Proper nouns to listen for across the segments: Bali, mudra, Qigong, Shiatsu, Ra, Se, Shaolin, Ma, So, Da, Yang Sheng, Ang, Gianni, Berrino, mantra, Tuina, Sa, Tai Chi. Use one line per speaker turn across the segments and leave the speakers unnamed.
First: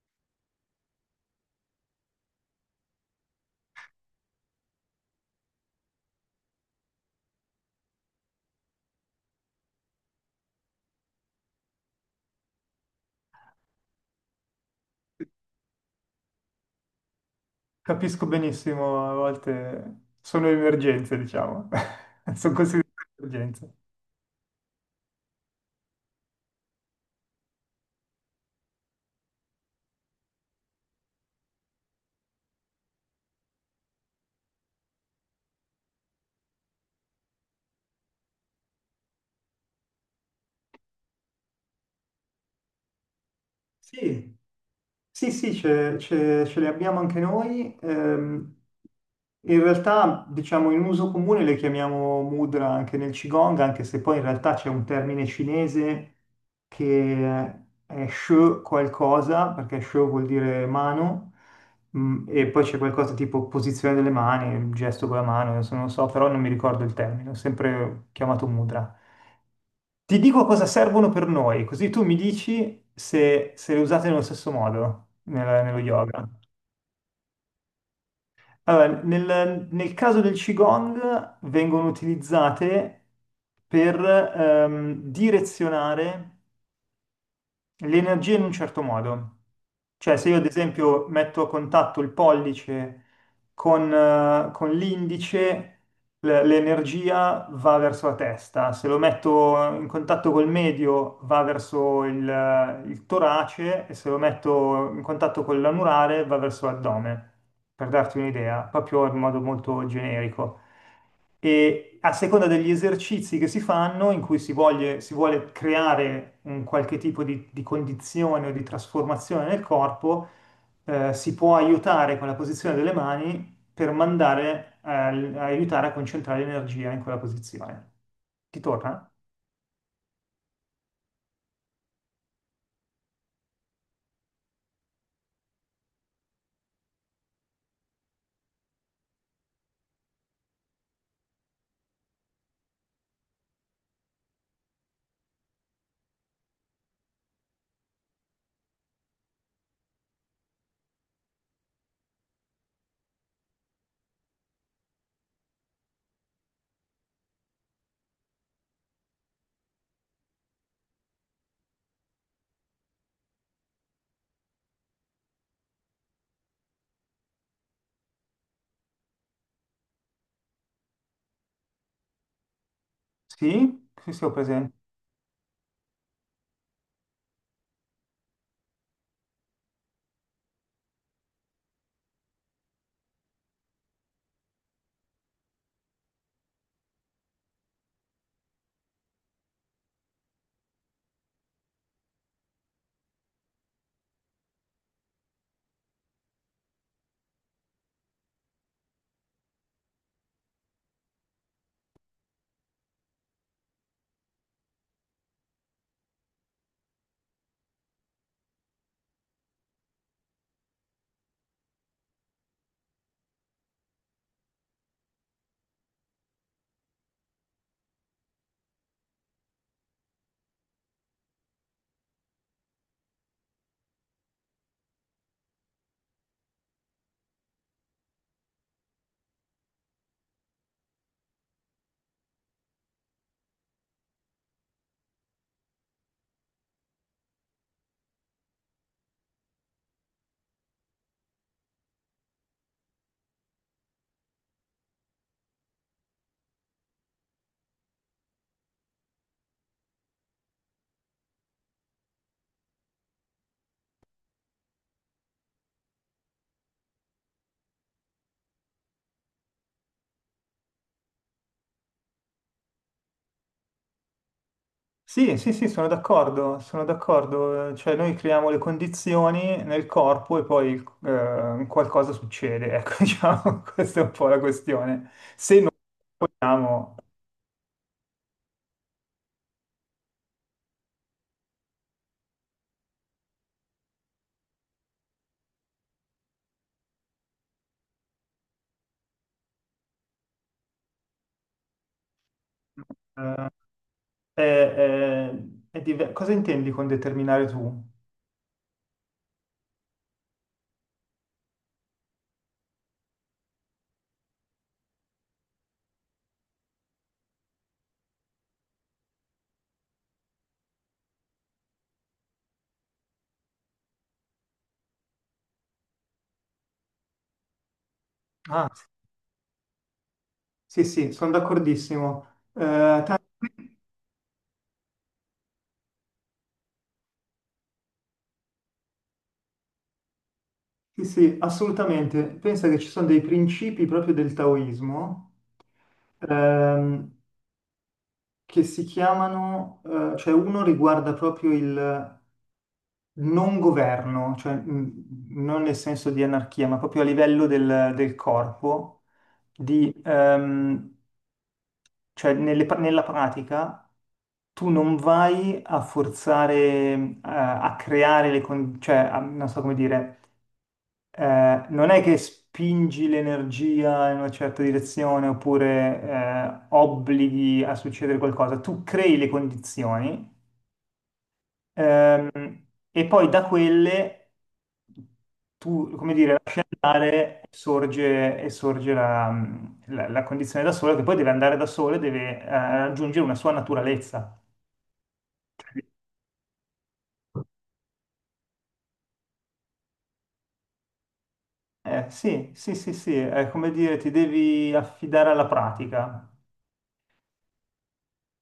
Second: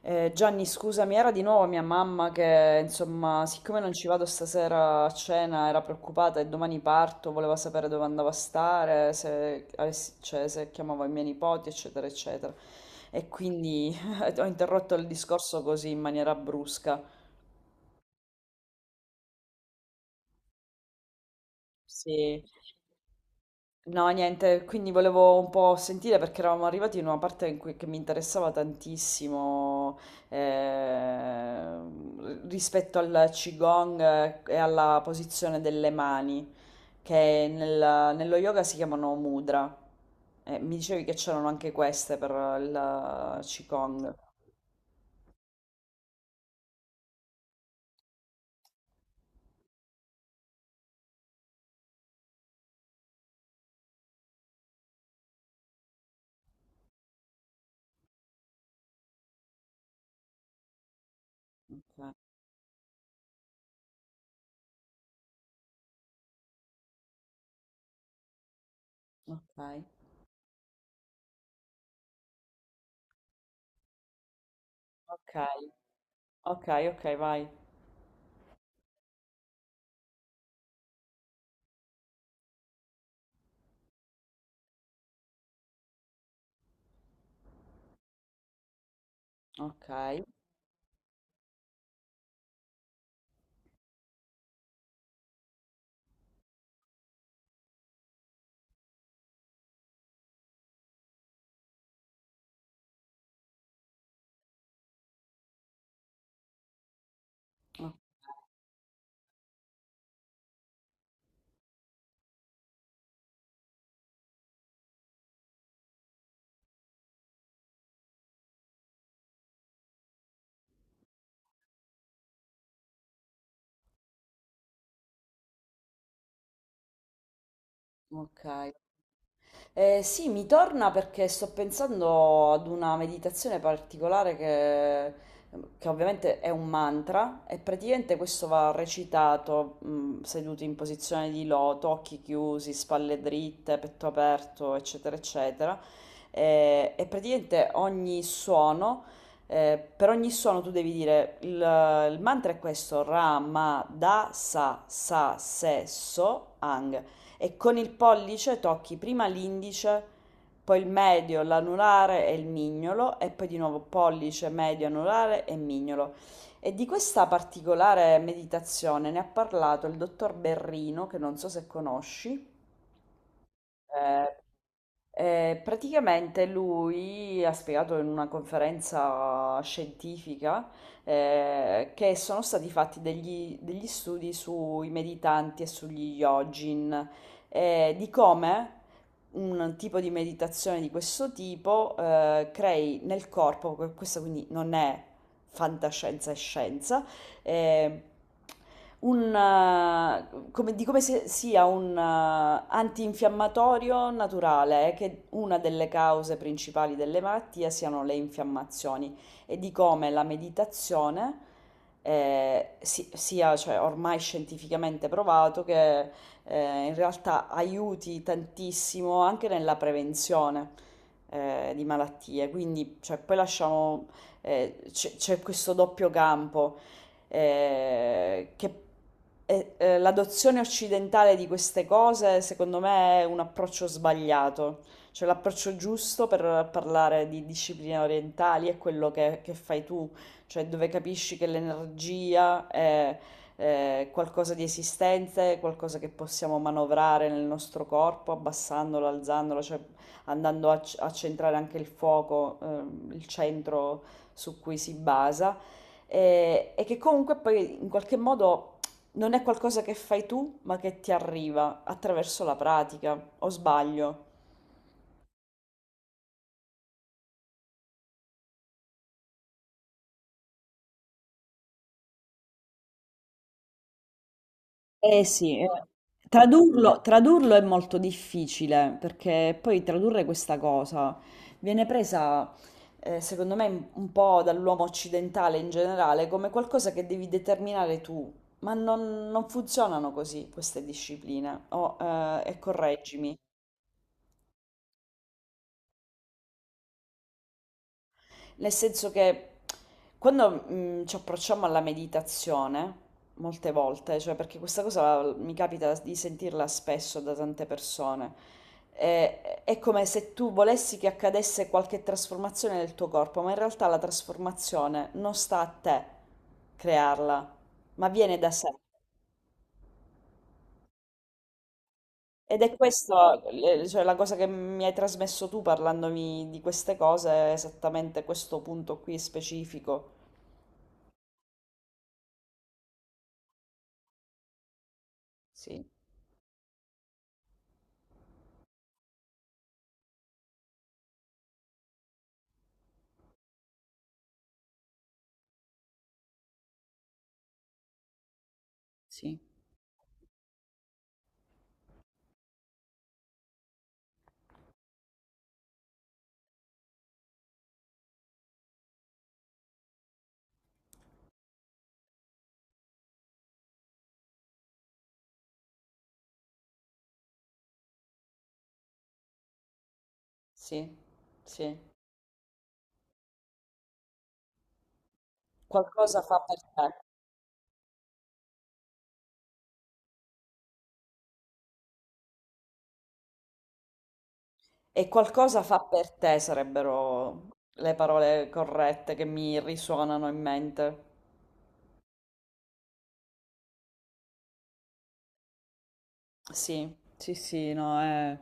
Gianni, scusami, era di nuovo mia mamma che, insomma, siccome non ci vado stasera a cena, era preoccupata e domani parto, voleva sapere dove andavo a stare, se, avessi- cioè, se chiamavo i miei nipoti, eccetera, eccetera. E quindi ho interrotto il discorso così in maniera brusca.
Capisco benissimo, a volte sono emergenze, diciamo,
Sì.
sono considerate emergenze.
No, niente, quindi volevo un po' sentire perché eravamo arrivati in una parte in cui, che mi interessava tantissimo eh, rispetto al Qigong e alla posizione delle mani, che nello yoga si chiamano mudra. Mi dicevi che c'erano anche queste per il Qigong.
Sì, sì, sì, ce le abbiamo anche noi. In realtà, diciamo, in uso comune le chiamiamo mudra anche nel Qigong, anche se poi in realtà c'è un termine cinese che è she qualcosa, perché she vuol dire mano, mm, e poi c'è qualcosa tipo posizione delle mani, il gesto con la mano, adesso non lo so, però non mi ricordo il termine, ho sempre chiamato mudra.
Ok,
Ti dico cosa servono per noi, così tu mi dici se, se le usate nello stesso modo
ok,
nello yoga.
ok, ok, ok, vai.
Allora, nel caso del Qigong vengono utilizzate per direzionare l'energia in un certo modo.
Ok,
Cioè, se io ad esempio metto a contatto il pollice con l'indice, l'energia va verso la testa, se lo metto in contatto col medio va verso il torace e se lo metto in contatto con l'anulare va verso l'addome, per
o-
darti un'idea, proprio in modo molto generico e a seconda degli esercizi che si fanno, in cui si vuole creare un qualche tipo di condizione o di trasformazione nel corpo, si può aiutare con la posizione delle mani per mandare, aiutare a concentrare l'energia in quella posizione. Ti
ok.
torna?
Sì, mi torna perché sto pensando ad una meditazione particolare che ovviamente è un mantra e praticamente questo va recitato seduti in posizione di loto, occhi chiusi, spalle dritte, petto aperto, eccetera, eccetera. E praticamente ogni suono, per ogni suono tu devi dire il mantra è questo, Ra, Ma, Da, Sa, Sa, Se, So, Ang e con il pollice tocchi prima l'indice, poi il medio, l'anulare e il mignolo e poi di nuovo pollice, medio, anulare e mignolo. E di questa particolare meditazione ne ha parlato il dottor Berrino, che non so se conosci.
Sì? Sì, sì, ho
eh,
presente.
praticamente lui ha spiegato in una conferenza scientifica che sono stati fatti degli studi sui meditanti e sugli yogin, di come un tipo di meditazione di questo tipo crei nel corpo, questa quindi non è fantascienza, è scienza, eh, un, come, di come se sia un antinfiammatorio naturale, che una delle cause principali delle malattie siano le infiammazioni e di come la meditazione sia, cioè, ormai scientificamente provato che in realtà aiuti tantissimo anche nella prevenzione di malattie. Quindi, cioè, poi lasciamo, c'è questo doppio campo che l'adozione occidentale di queste cose, secondo me, è un approccio sbagliato. Cioè, l'approccio giusto per parlare di discipline orientali è quello che fai tu, cioè dove capisci che l'energia è qualcosa di esistente, qualcosa che possiamo manovrare nel nostro corpo, abbassandolo, alzandolo, cioè andando a centrare anche il fuoco, il centro su cui si basa e che comunque poi in qualche modo non è qualcosa che fai tu, ma che ti arriva attraverso la pratica, o sbaglio?
Sì, sì, sì, sono d'accordo, cioè noi creiamo le condizioni nel corpo e poi qualcosa succede, ecco, diciamo, questa è un po' la questione.
Eh sì,
Se non vogliamo,
tradurlo è molto difficile perché poi tradurre questa cosa viene presa, secondo me, un po' dall'uomo occidentale in generale come qualcosa che devi determinare tu, ma non funzionano così queste discipline. E correggimi.
eh, è- è- cosa intendi con determinare tu?
Nel senso che quando ci approcciamo alla meditazione, molte volte, cioè perché questa cosa mi capita di sentirla spesso da tante persone, è come se tu volessi che accadesse qualche trasformazione nel tuo corpo, ma in realtà la trasformazione non sta a te crearla, ma viene da sé.
Ah, sì, sì, sono d'accordissimo.
Ed è
Eh,
questa, cioè, la cosa che mi hai trasmesso tu parlandomi di queste cose, è esattamente questo punto qui specifico.
sì, sì, assolutamente. Pensa che ci sono dei principi proprio del taoismo,
Sì,
ehm, che si chiamano, cioè uno riguarda proprio il non governo, cioè non nel senso di anarchia, ma proprio a livello del corpo,
sì.
di, cioè nella pratica tu non vai a forzare, a creare le condizioni, non so come dire, non è che spingi l'energia in una certa direzione oppure obblighi a succedere qualcosa, tu crei le condizioni.
Sì, sì.
E poi da quelle tu, come
Qualcosa
dire,
fa per
lasci
te.
andare e sorge la condizione da sola, che poi deve andare da sola e deve raggiungere una sua naturalezza.
E qualcosa fa per te sarebbero le parole corrette che mi risuonano in mente.
Sì, sì, sì, sì, è come dire, ti devi affidare alla pratica.
Sì, sì, sì, no, è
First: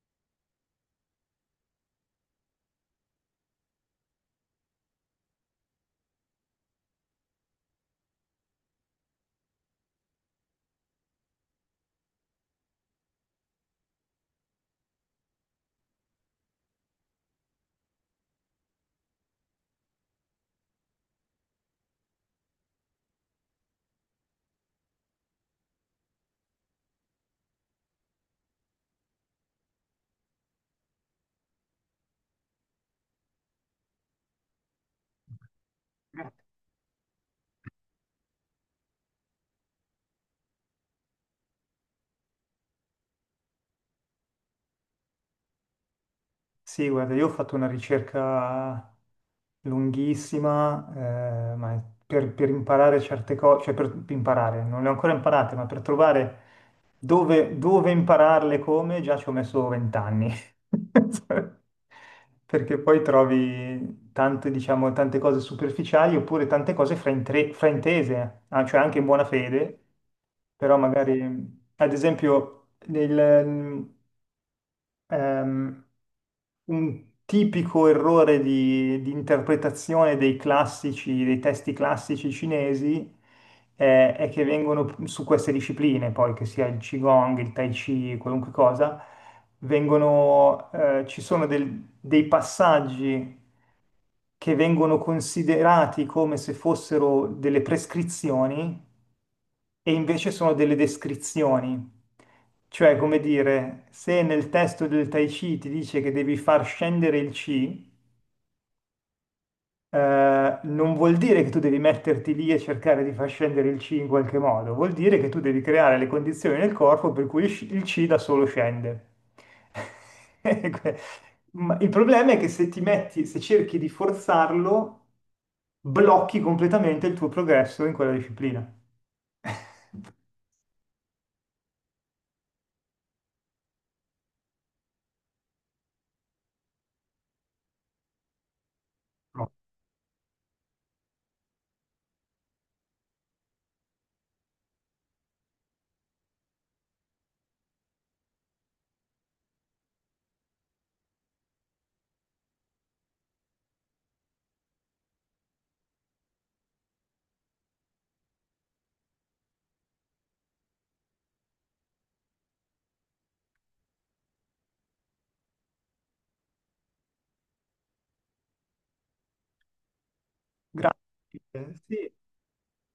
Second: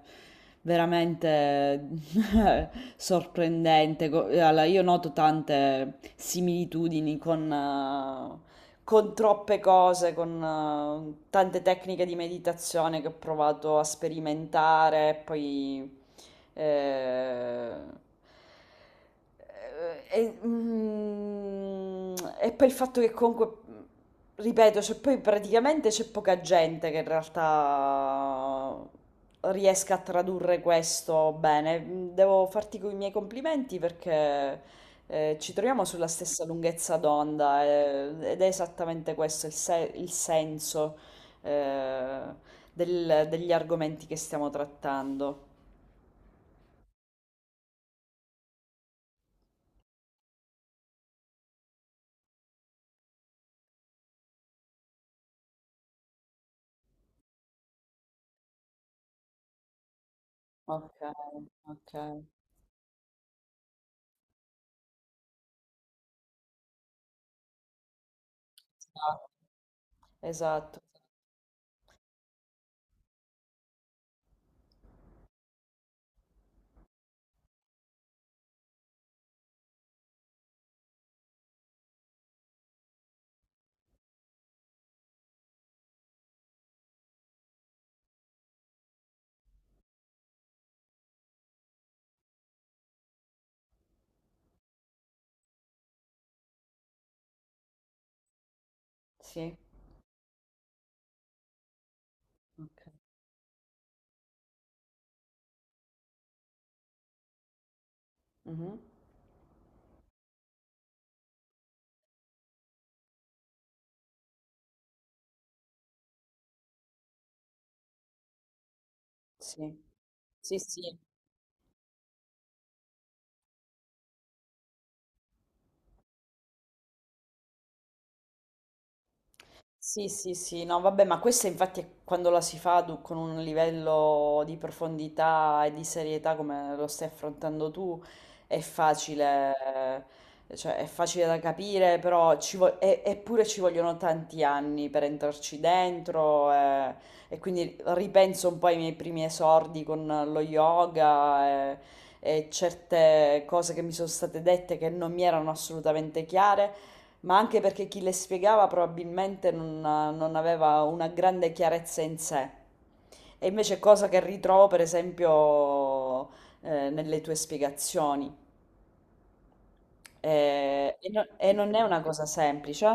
veramente sorprendente. Allora, io noto tante similitudini con troppe cose, con tante tecniche di meditazione che ho provato a sperimentare, Eh, eh, e, mm, e poi il fatto che comunque, ripeto, cioè poi praticamente c'è poca gente che in realtà riesca a tradurre questo bene. Devo farti i miei complimenti perché ci troviamo sulla stessa lunghezza d'onda ed è esattamente questo il, se- il senso eh, degli argomenti che stiamo trattando.
Sì, guarda, io ho fatto una ricerca lunghissima, per imparare certe cose, cioè per imparare, non le ho ancora imparate, ma per trovare dove, dove impararle, come, già ci ho messo vent'anni.
Ok, ok.
Perché poi trovi tante, diciamo, tante cose superficiali oppure tante cose fraintese, ah, cioè anche in buona
Ah,
fede, però
esatto,
magari, ad esempio, ehm, un tipico errore di interpretazione dei classici, dei testi classici cinesi, è che vengono su queste discipline, poi che sia il Qigong, il Tai Chi, qualunque cosa, vengono, ci sono dei passaggi che vengono considerati come se fossero delle prescrizioni
sì,
e invece sono delle descrizioni. Cioè,
ok.
come dire, se nel testo del Tai Chi ti dice che devi far scendere il Qi,
Mhm,
non vuol dire che tu devi metterti lì e cercare di far scendere il C in qualche modo, vuol dire che tu devi creare le condizioni nel corpo per cui il C da solo scende.
sì, sì, sì.
Ma il problema è che se ti metti, se cerchi di forzarlo, blocchi completamente il tuo progresso in quella disciplina.
Sì, sì, sì, no, vabbè, ma questa infatti è quando la si fa con un livello di profondità e di serietà come lo stai affrontando tu, è
No.
facile, cioè è facile da capire, però eppure ci vogliono tanti anni per entrarci dentro e quindi ripenso un po' ai miei primi esordi con lo yoga e certe cose che mi sono state dette che non mi erano assolutamente chiare. Ma anche perché chi le spiegava probabilmente non, non aveva una grande chiarezza in sé. E invece cosa che ritrovo, per esempio, nelle tue spiegazioni. Eh,
Grazie.
e, no- e non è una
Sì.
cosa semplice?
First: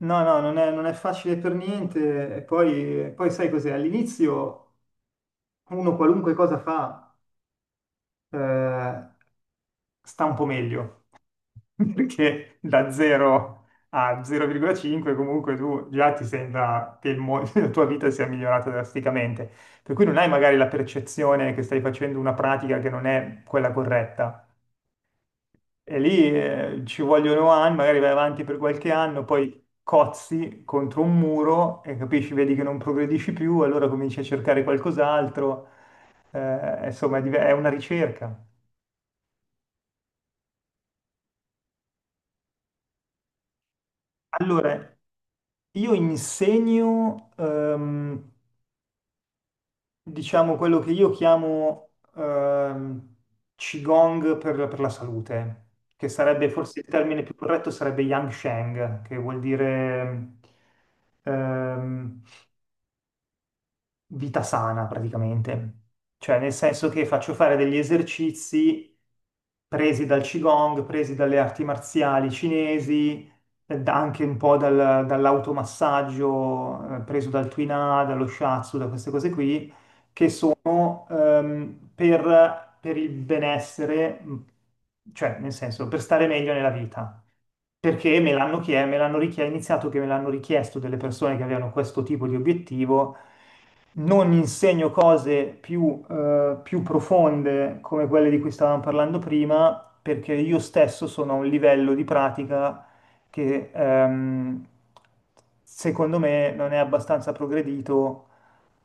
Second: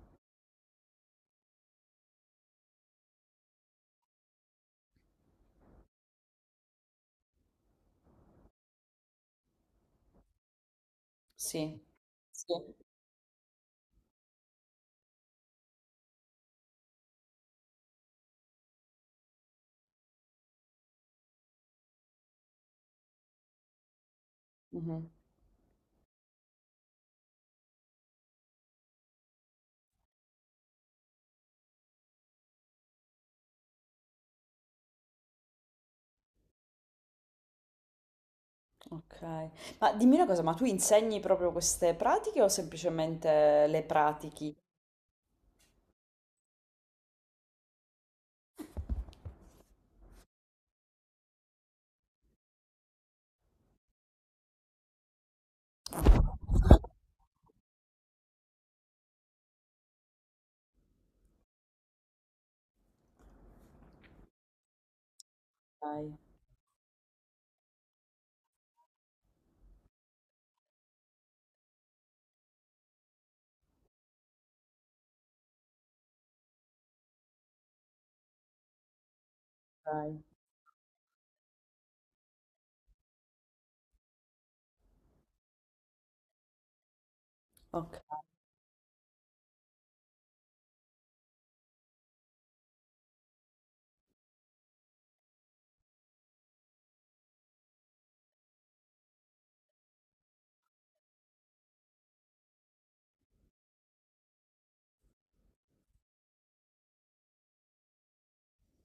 No, no, non è, non è facile per niente. E poi, poi sai cos'è? All'inizio uno qualunque cosa fa, eh, sta un po' meglio,
Sì.
perché
Sì.
da 0 a 0,5 comunque tu già ti sembra che la tua vita sia migliorata drasticamente, per cui non hai magari la percezione che stai facendo una pratica che non è quella corretta.
Mhm.
E lì ci vogliono anni, magari vai avanti per qualche anno, poi cozzi contro un muro e capisci, vedi che non progredisci più, allora cominci a cercare qualcos'altro. Insomma, è una ricerca.
Ok. Ma dimmi una cosa, ma tu insegni proprio queste pratiche o semplicemente le pratichi?
Allora, io insegno, diciamo, quello che io chiamo Qigong per la salute, che sarebbe forse il termine più corretto, sarebbe Yang Sheng, che vuol dire ehm, vita sana praticamente,
Ok,
cioè nel senso che faccio fare degli esercizi presi dal Qigong, presi dalle arti marziali cinesi, anche un po' dall'automassaggio, preso dal Tuina, dallo Shiatsu, da queste cose qui, che sono per il benessere, cioè nel senso per stare meglio nella vita, perché
ok,
me l'hanno chie- me l'hanno richie- è iniziato che me l'hanno richiesto delle persone che avevano questo tipo di obiettivo. Non insegno cose più, più profonde come quelle di cui stavamo parlando prima, perché io stesso sono a un livello di pratica che secondo me non è abbastanza progredito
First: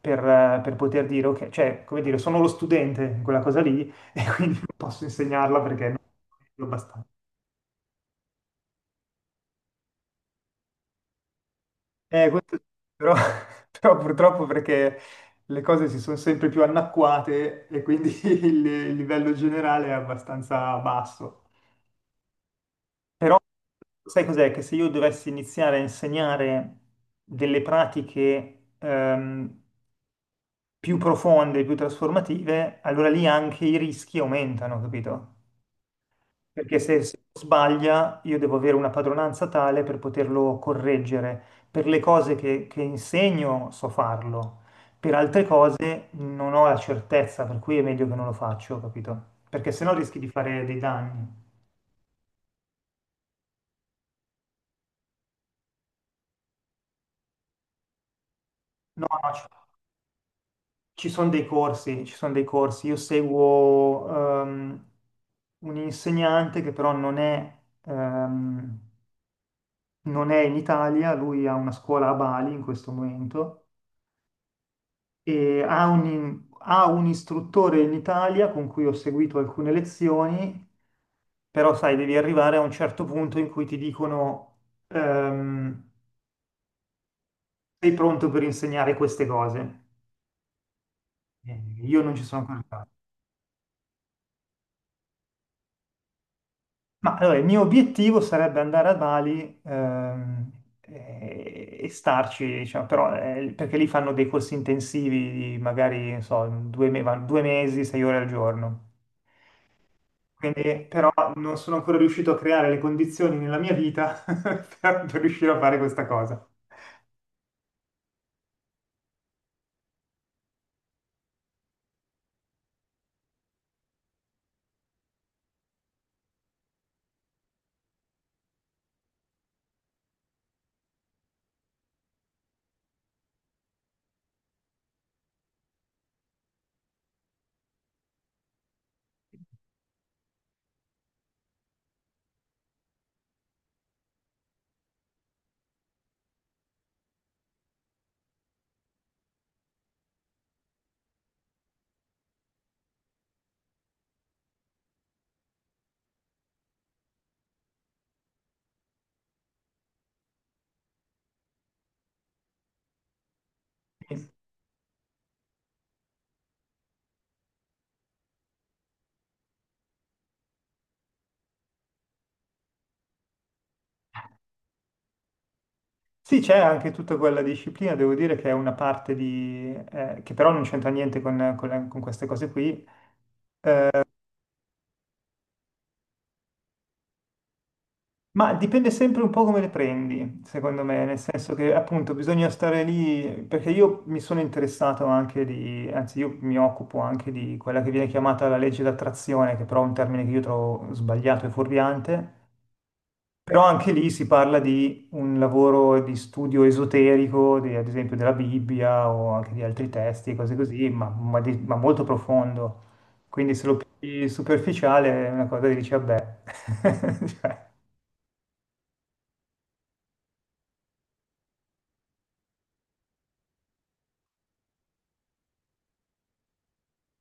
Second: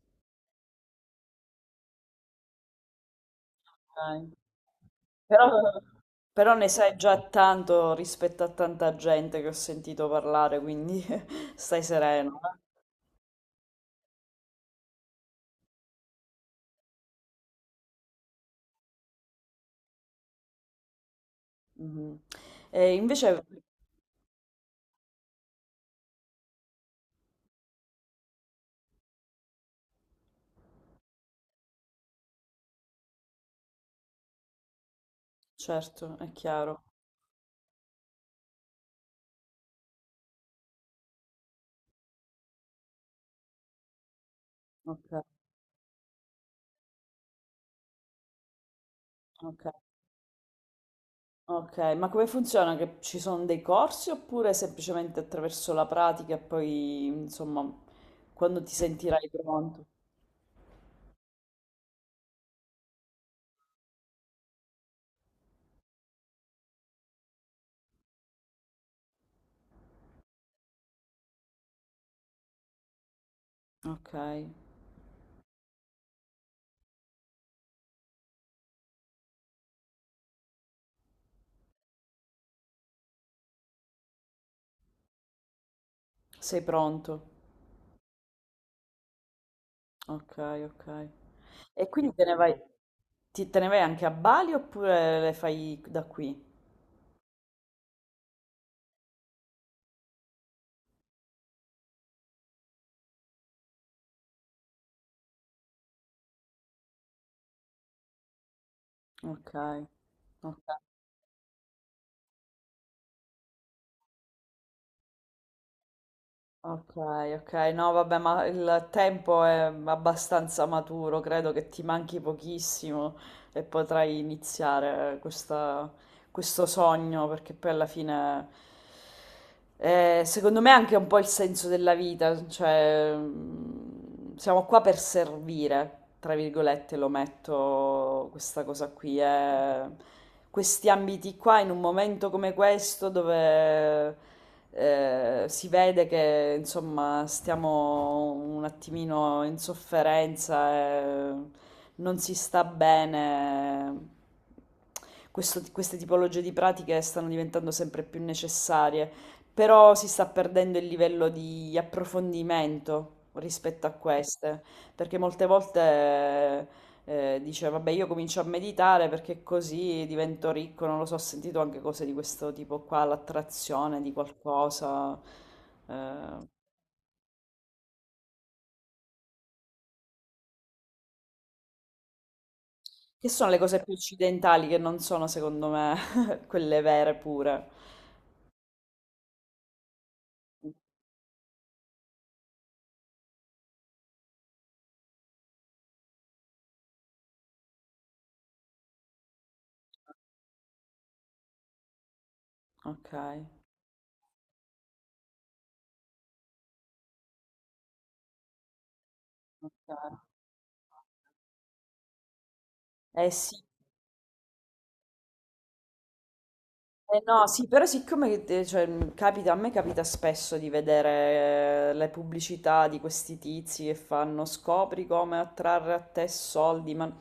per poter dire, ok, cioè, come dire, sono lo studente in quella cosa lì e
ok.
quindi non posso
Però,
insegnarla perché non
però
ho
ne sai
abbastanza.
già tanto rispetto a tanta gente che ho sentito parlare, quindi stai
Eh,
sereno. Eh.
questo- Però, però purtroppo perché le cose si sono sempre più annacquate e quindi il livello generale è abbastanza basso.
Mhm. E invece,
Però sai cos'è? Che se io dovessi iniziare a insegnare delle pratiche più profonde, più trasformative, allora lì anche i rischi aumentano, capito?
certo, è
Perché
chiaro.
se, se sbaglia io devo avere una padronanza tale per poterlo correggere. Per le cose che insegno so farlo, per
Ok,
altre cose non ho la certezza, per cui è meglio che non lo faccio, capito?
ok,
Perché sennò rischi di fare dei danni.
ok. Ma come funziona? Che ci sono dei corsi oppure semplicemente attraverso la pratica e poi, insomma, quando ti
No,
sentirai
no,
pronto?
ci sono dei corsi, ci sono dei corsi. Io seguo ehm, un insegnante che però non è, ehm, non è in Italia, lui ha una scuola a Bali in questo momento
Ok,
e ha un istruttore in Italia con cui ho seguito alcune lezioni, però sai, devi arrivare a un certo punto in cui ti dicono ehm,
sei pronto.
sei pronto per insegnare queste cose.
Ok, ok. E
Io
quindi
non ci
te ne
sono
vai,
ancora arrivato.
te ne vai anche a Bali oppure le fai da qui?
Ma allora, il mio obiettivo sarebbe andare a Bali, e starci, diciamo, però, perché lì fanno dei corsi intensivi, di magari, non so, due mesi, sei ore al giorno.
Ok, ok,
Quindi, però non sono ancora riuscito a creare le condizioni nella mia vita per riuscire a fare questa cosa.
ok, ok. No, vabbè, ma il tempo è abbastanza maturo, credo che ti manchi pochissimo e potrai iniziare questa questo sogno, perché poi alla fine, secondo me, è anche un po' il senso della vita, cioè siamo qua per servire, tra virgolette, lo metto questa cosa qui, questi ambiti qua in un momento come questo dove si vede che insomma stiamo un attimino in sofferenza, e non si sta bene. Questo t queste tipologie di pratiche stanno diventando sempre più necessarie, però si sta perdendo il livello di approfondimento rispetto a queste, perché molte volte dice, vabbè, io comincio a meditare perché così divento ricco, non lo so, ho sentito anche cose di questo tipo qua, l'attrazione di qualcosa,
Sì,
eh,
c'è anche tutta quella disciplina, devo dire che è una parte di, che però non c'entra niente con, con queste cose qui,
che sono le cose più occidentali che non sono, secondo me, quelle vere pure.
ma dipende sempre un po' come le prendi, secondo me, nel senso che appunto bisogna stare lì, perché io mi sono interessato anche di, anzi io mi occupo anche di quella che viene chiamata la legge d'attrazione, che però è un termine che io trovo sbagliato e fuorviante.
Ok,
Però anche lì si parla di un lavoro di studio esoterico, ad esempio della Bibbia o anche di altri
ok.
testi e cose così, ma molto profondo.
Eh
Quindi
sì.
se lo pigli superficiale è una cosa che dici, vabbè.
Eh no, sì,
Cioè,
però siccome cioè, capita, a me capita spesso di vedere le pubblicità di questi tizi che fanno scopri come attrarre a te soldi, ma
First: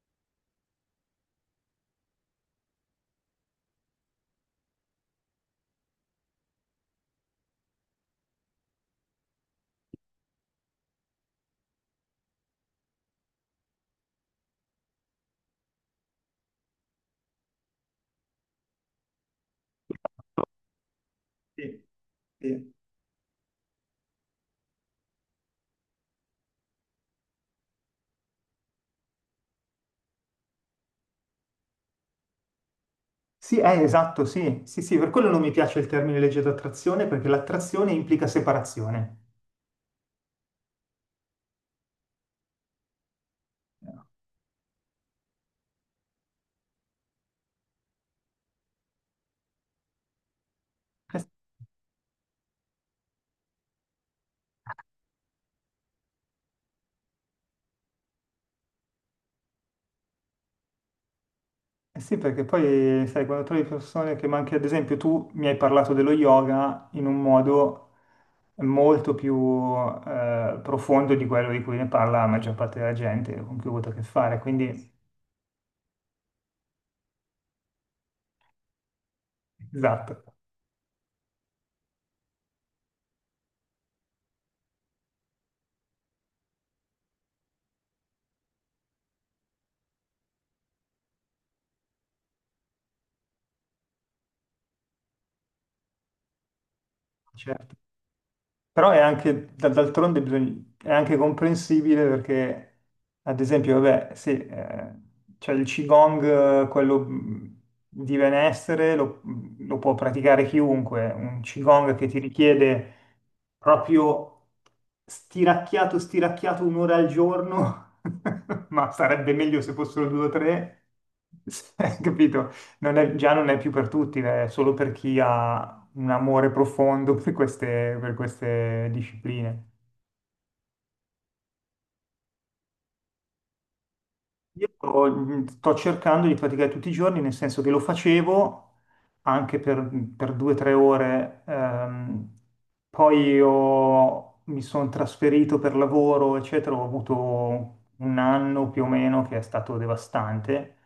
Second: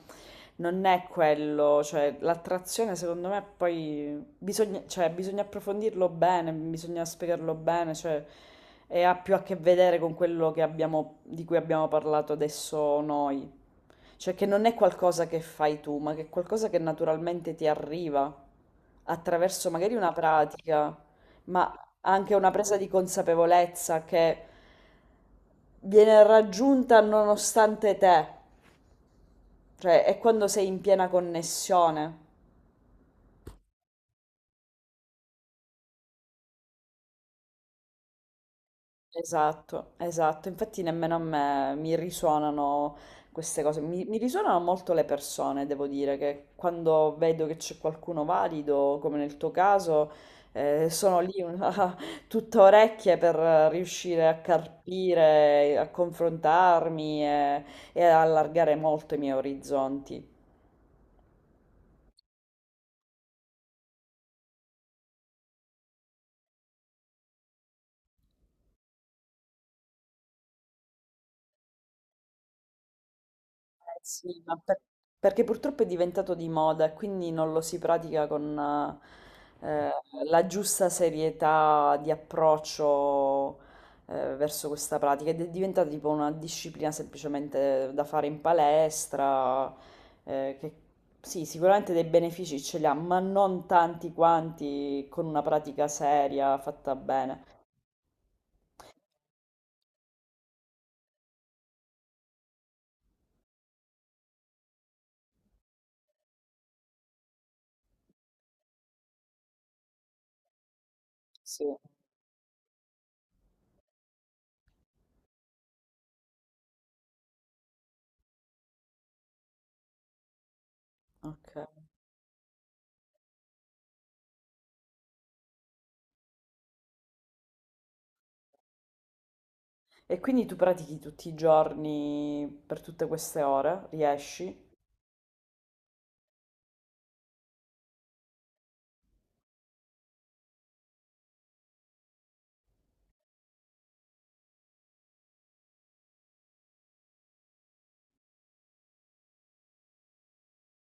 non è quello, cioè l'attrazione secondo me poi bisogna, cioè, bisogna approfondirlo bene, bisogna spiegarlo bene, cioè, e ha più a che vedere con quello che abbiamo, di cui abbiamo parlato adesso noi. Cioè che non è qualcosa che fai tu, ma che è qualcosa che naturalmente ti arriva attraverso magari una pratica, ma
sì,
anche una
sì.
presa di consapevolezza che viene raggiunta nonostante te. Cioè è quando sei in piena connessione.
Sì, esatto, sì, sì, sì, per quello non mi piace il termine legge d'attrazione, perché l'attrazione implica separazione.
Esatto, esatto, infatti nemmeno a me mi risuonano queste cose, mi risuonano molto le persone, devo dire, che quando vedo che c'è qualcuno valido, come nel tuo caso, sono lì tutta orecchie per riuscire a carpire, a confrontarmi e ad allargare molto i miei orizzonti.
Eh sì, perché poi, sai, quando trovi persone che, ma anche ad esempio tu mi hai parlato dello yoga in un modo molto più profondo di quello di cui ne parla la maggior parte della gente con cui ho avuto a
Eh
che fare,
sì,
quindi
perché purtroppo è diventato di moda e quindi non lo si pratica con eh,
esatto,
la giusta serietà di approccio verso questa pratica ed è diventata tipo una disciplina semplicemente da fare in palestra, che sì, sicuramente dei benefici ce li ha, ma non tanti quanti con una pratica seria fatta bene.
certo. Però è anche, d'altronde è anche comprensibile perché, ad esempio, vabbè, sì, c'è il Qigong, quello di benessere, lo, mhmm, lo può praticare chiunque, un
Sì,
Qigong che ti richiede proprio stiracchiato, stiracchiato un'ora al giorno, ma sarebbe meglio se fossero due o tre,
ok.
capito? Non è- Già non è più per tutti, è solo per chi ha un amore profondo per queste discipline.
E quindi tu pratichi tutti i giorni per tutte queste ore? Riesci?
Io sto cercando di praticare tutti i giorni, nel senso che lo facevo anche per due o tre ore, poi mi sono trasferito per lavoro, eccetera, ho avuto un anno più o meno che è stato devastante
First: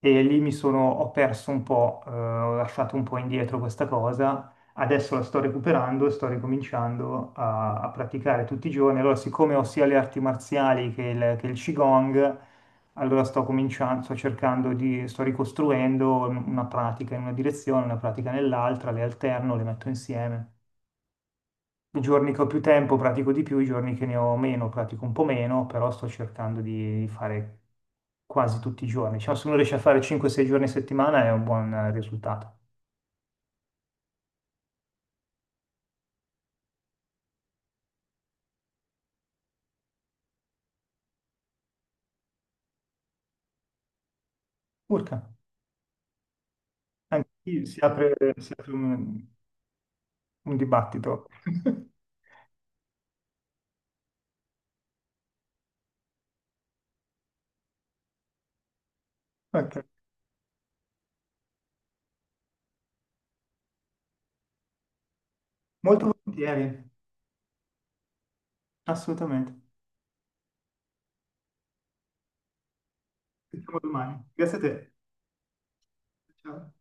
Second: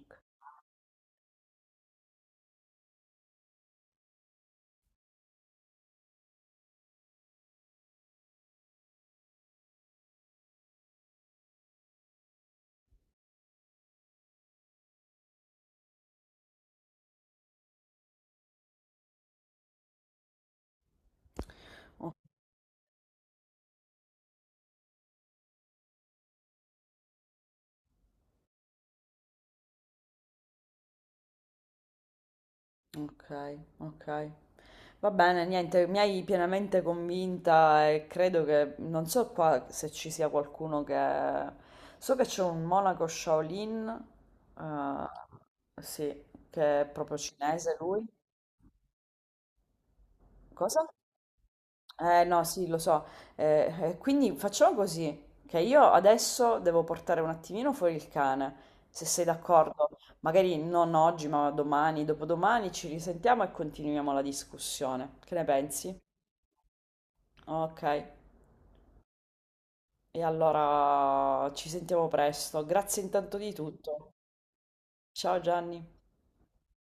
e lì mi sono, ho perso un po', ho lasciato un po' indietro questa cosa, adesso la sto recuperando e sto ricominciando a, a praticare tutti i giorni, allora siccome ho sia le arti marziali che il Qigong, allora sto cominciando, sto cercando di, sto ricostruendo una pratica in una direzione, una pratica nell'altra, le alterno, le metto insieme. I
O-
giorni che ho più tempo pratico di più, i giorni che ne ho meno pratico un po' meno, però sto cercando di fare quasi tutti i giorni. Diciamo, se uno riesce a fare 5-6 giorni a settimana è un buon risultato.
Ok, ok. Va bene, niente, mi hai pienamente convinta e credo che non so qua se ci sia qualcuno che so che c'è un monaco Shaolin
Urca,
sì, che è proprio
anche qui
cinese lui.
si apre un
Cosa?
dibattito.
Eh no, sì, lo so. Quindi facciamo così, che io adesso devo portare un attimino fuori il cane, se sei
Ok,
d'accordo. Magari non oggi, ma domani, dopodomani ci risentiamo e continuiamo la discussione. Che ne pensi?
molto volentieri,
Ok,
assolutamente.
e allora ci sentiamo presto. Grazie intanto di
Ci vediamo
tutto.
domani. Grazie a te.
Ciao Gianni.
Ciao.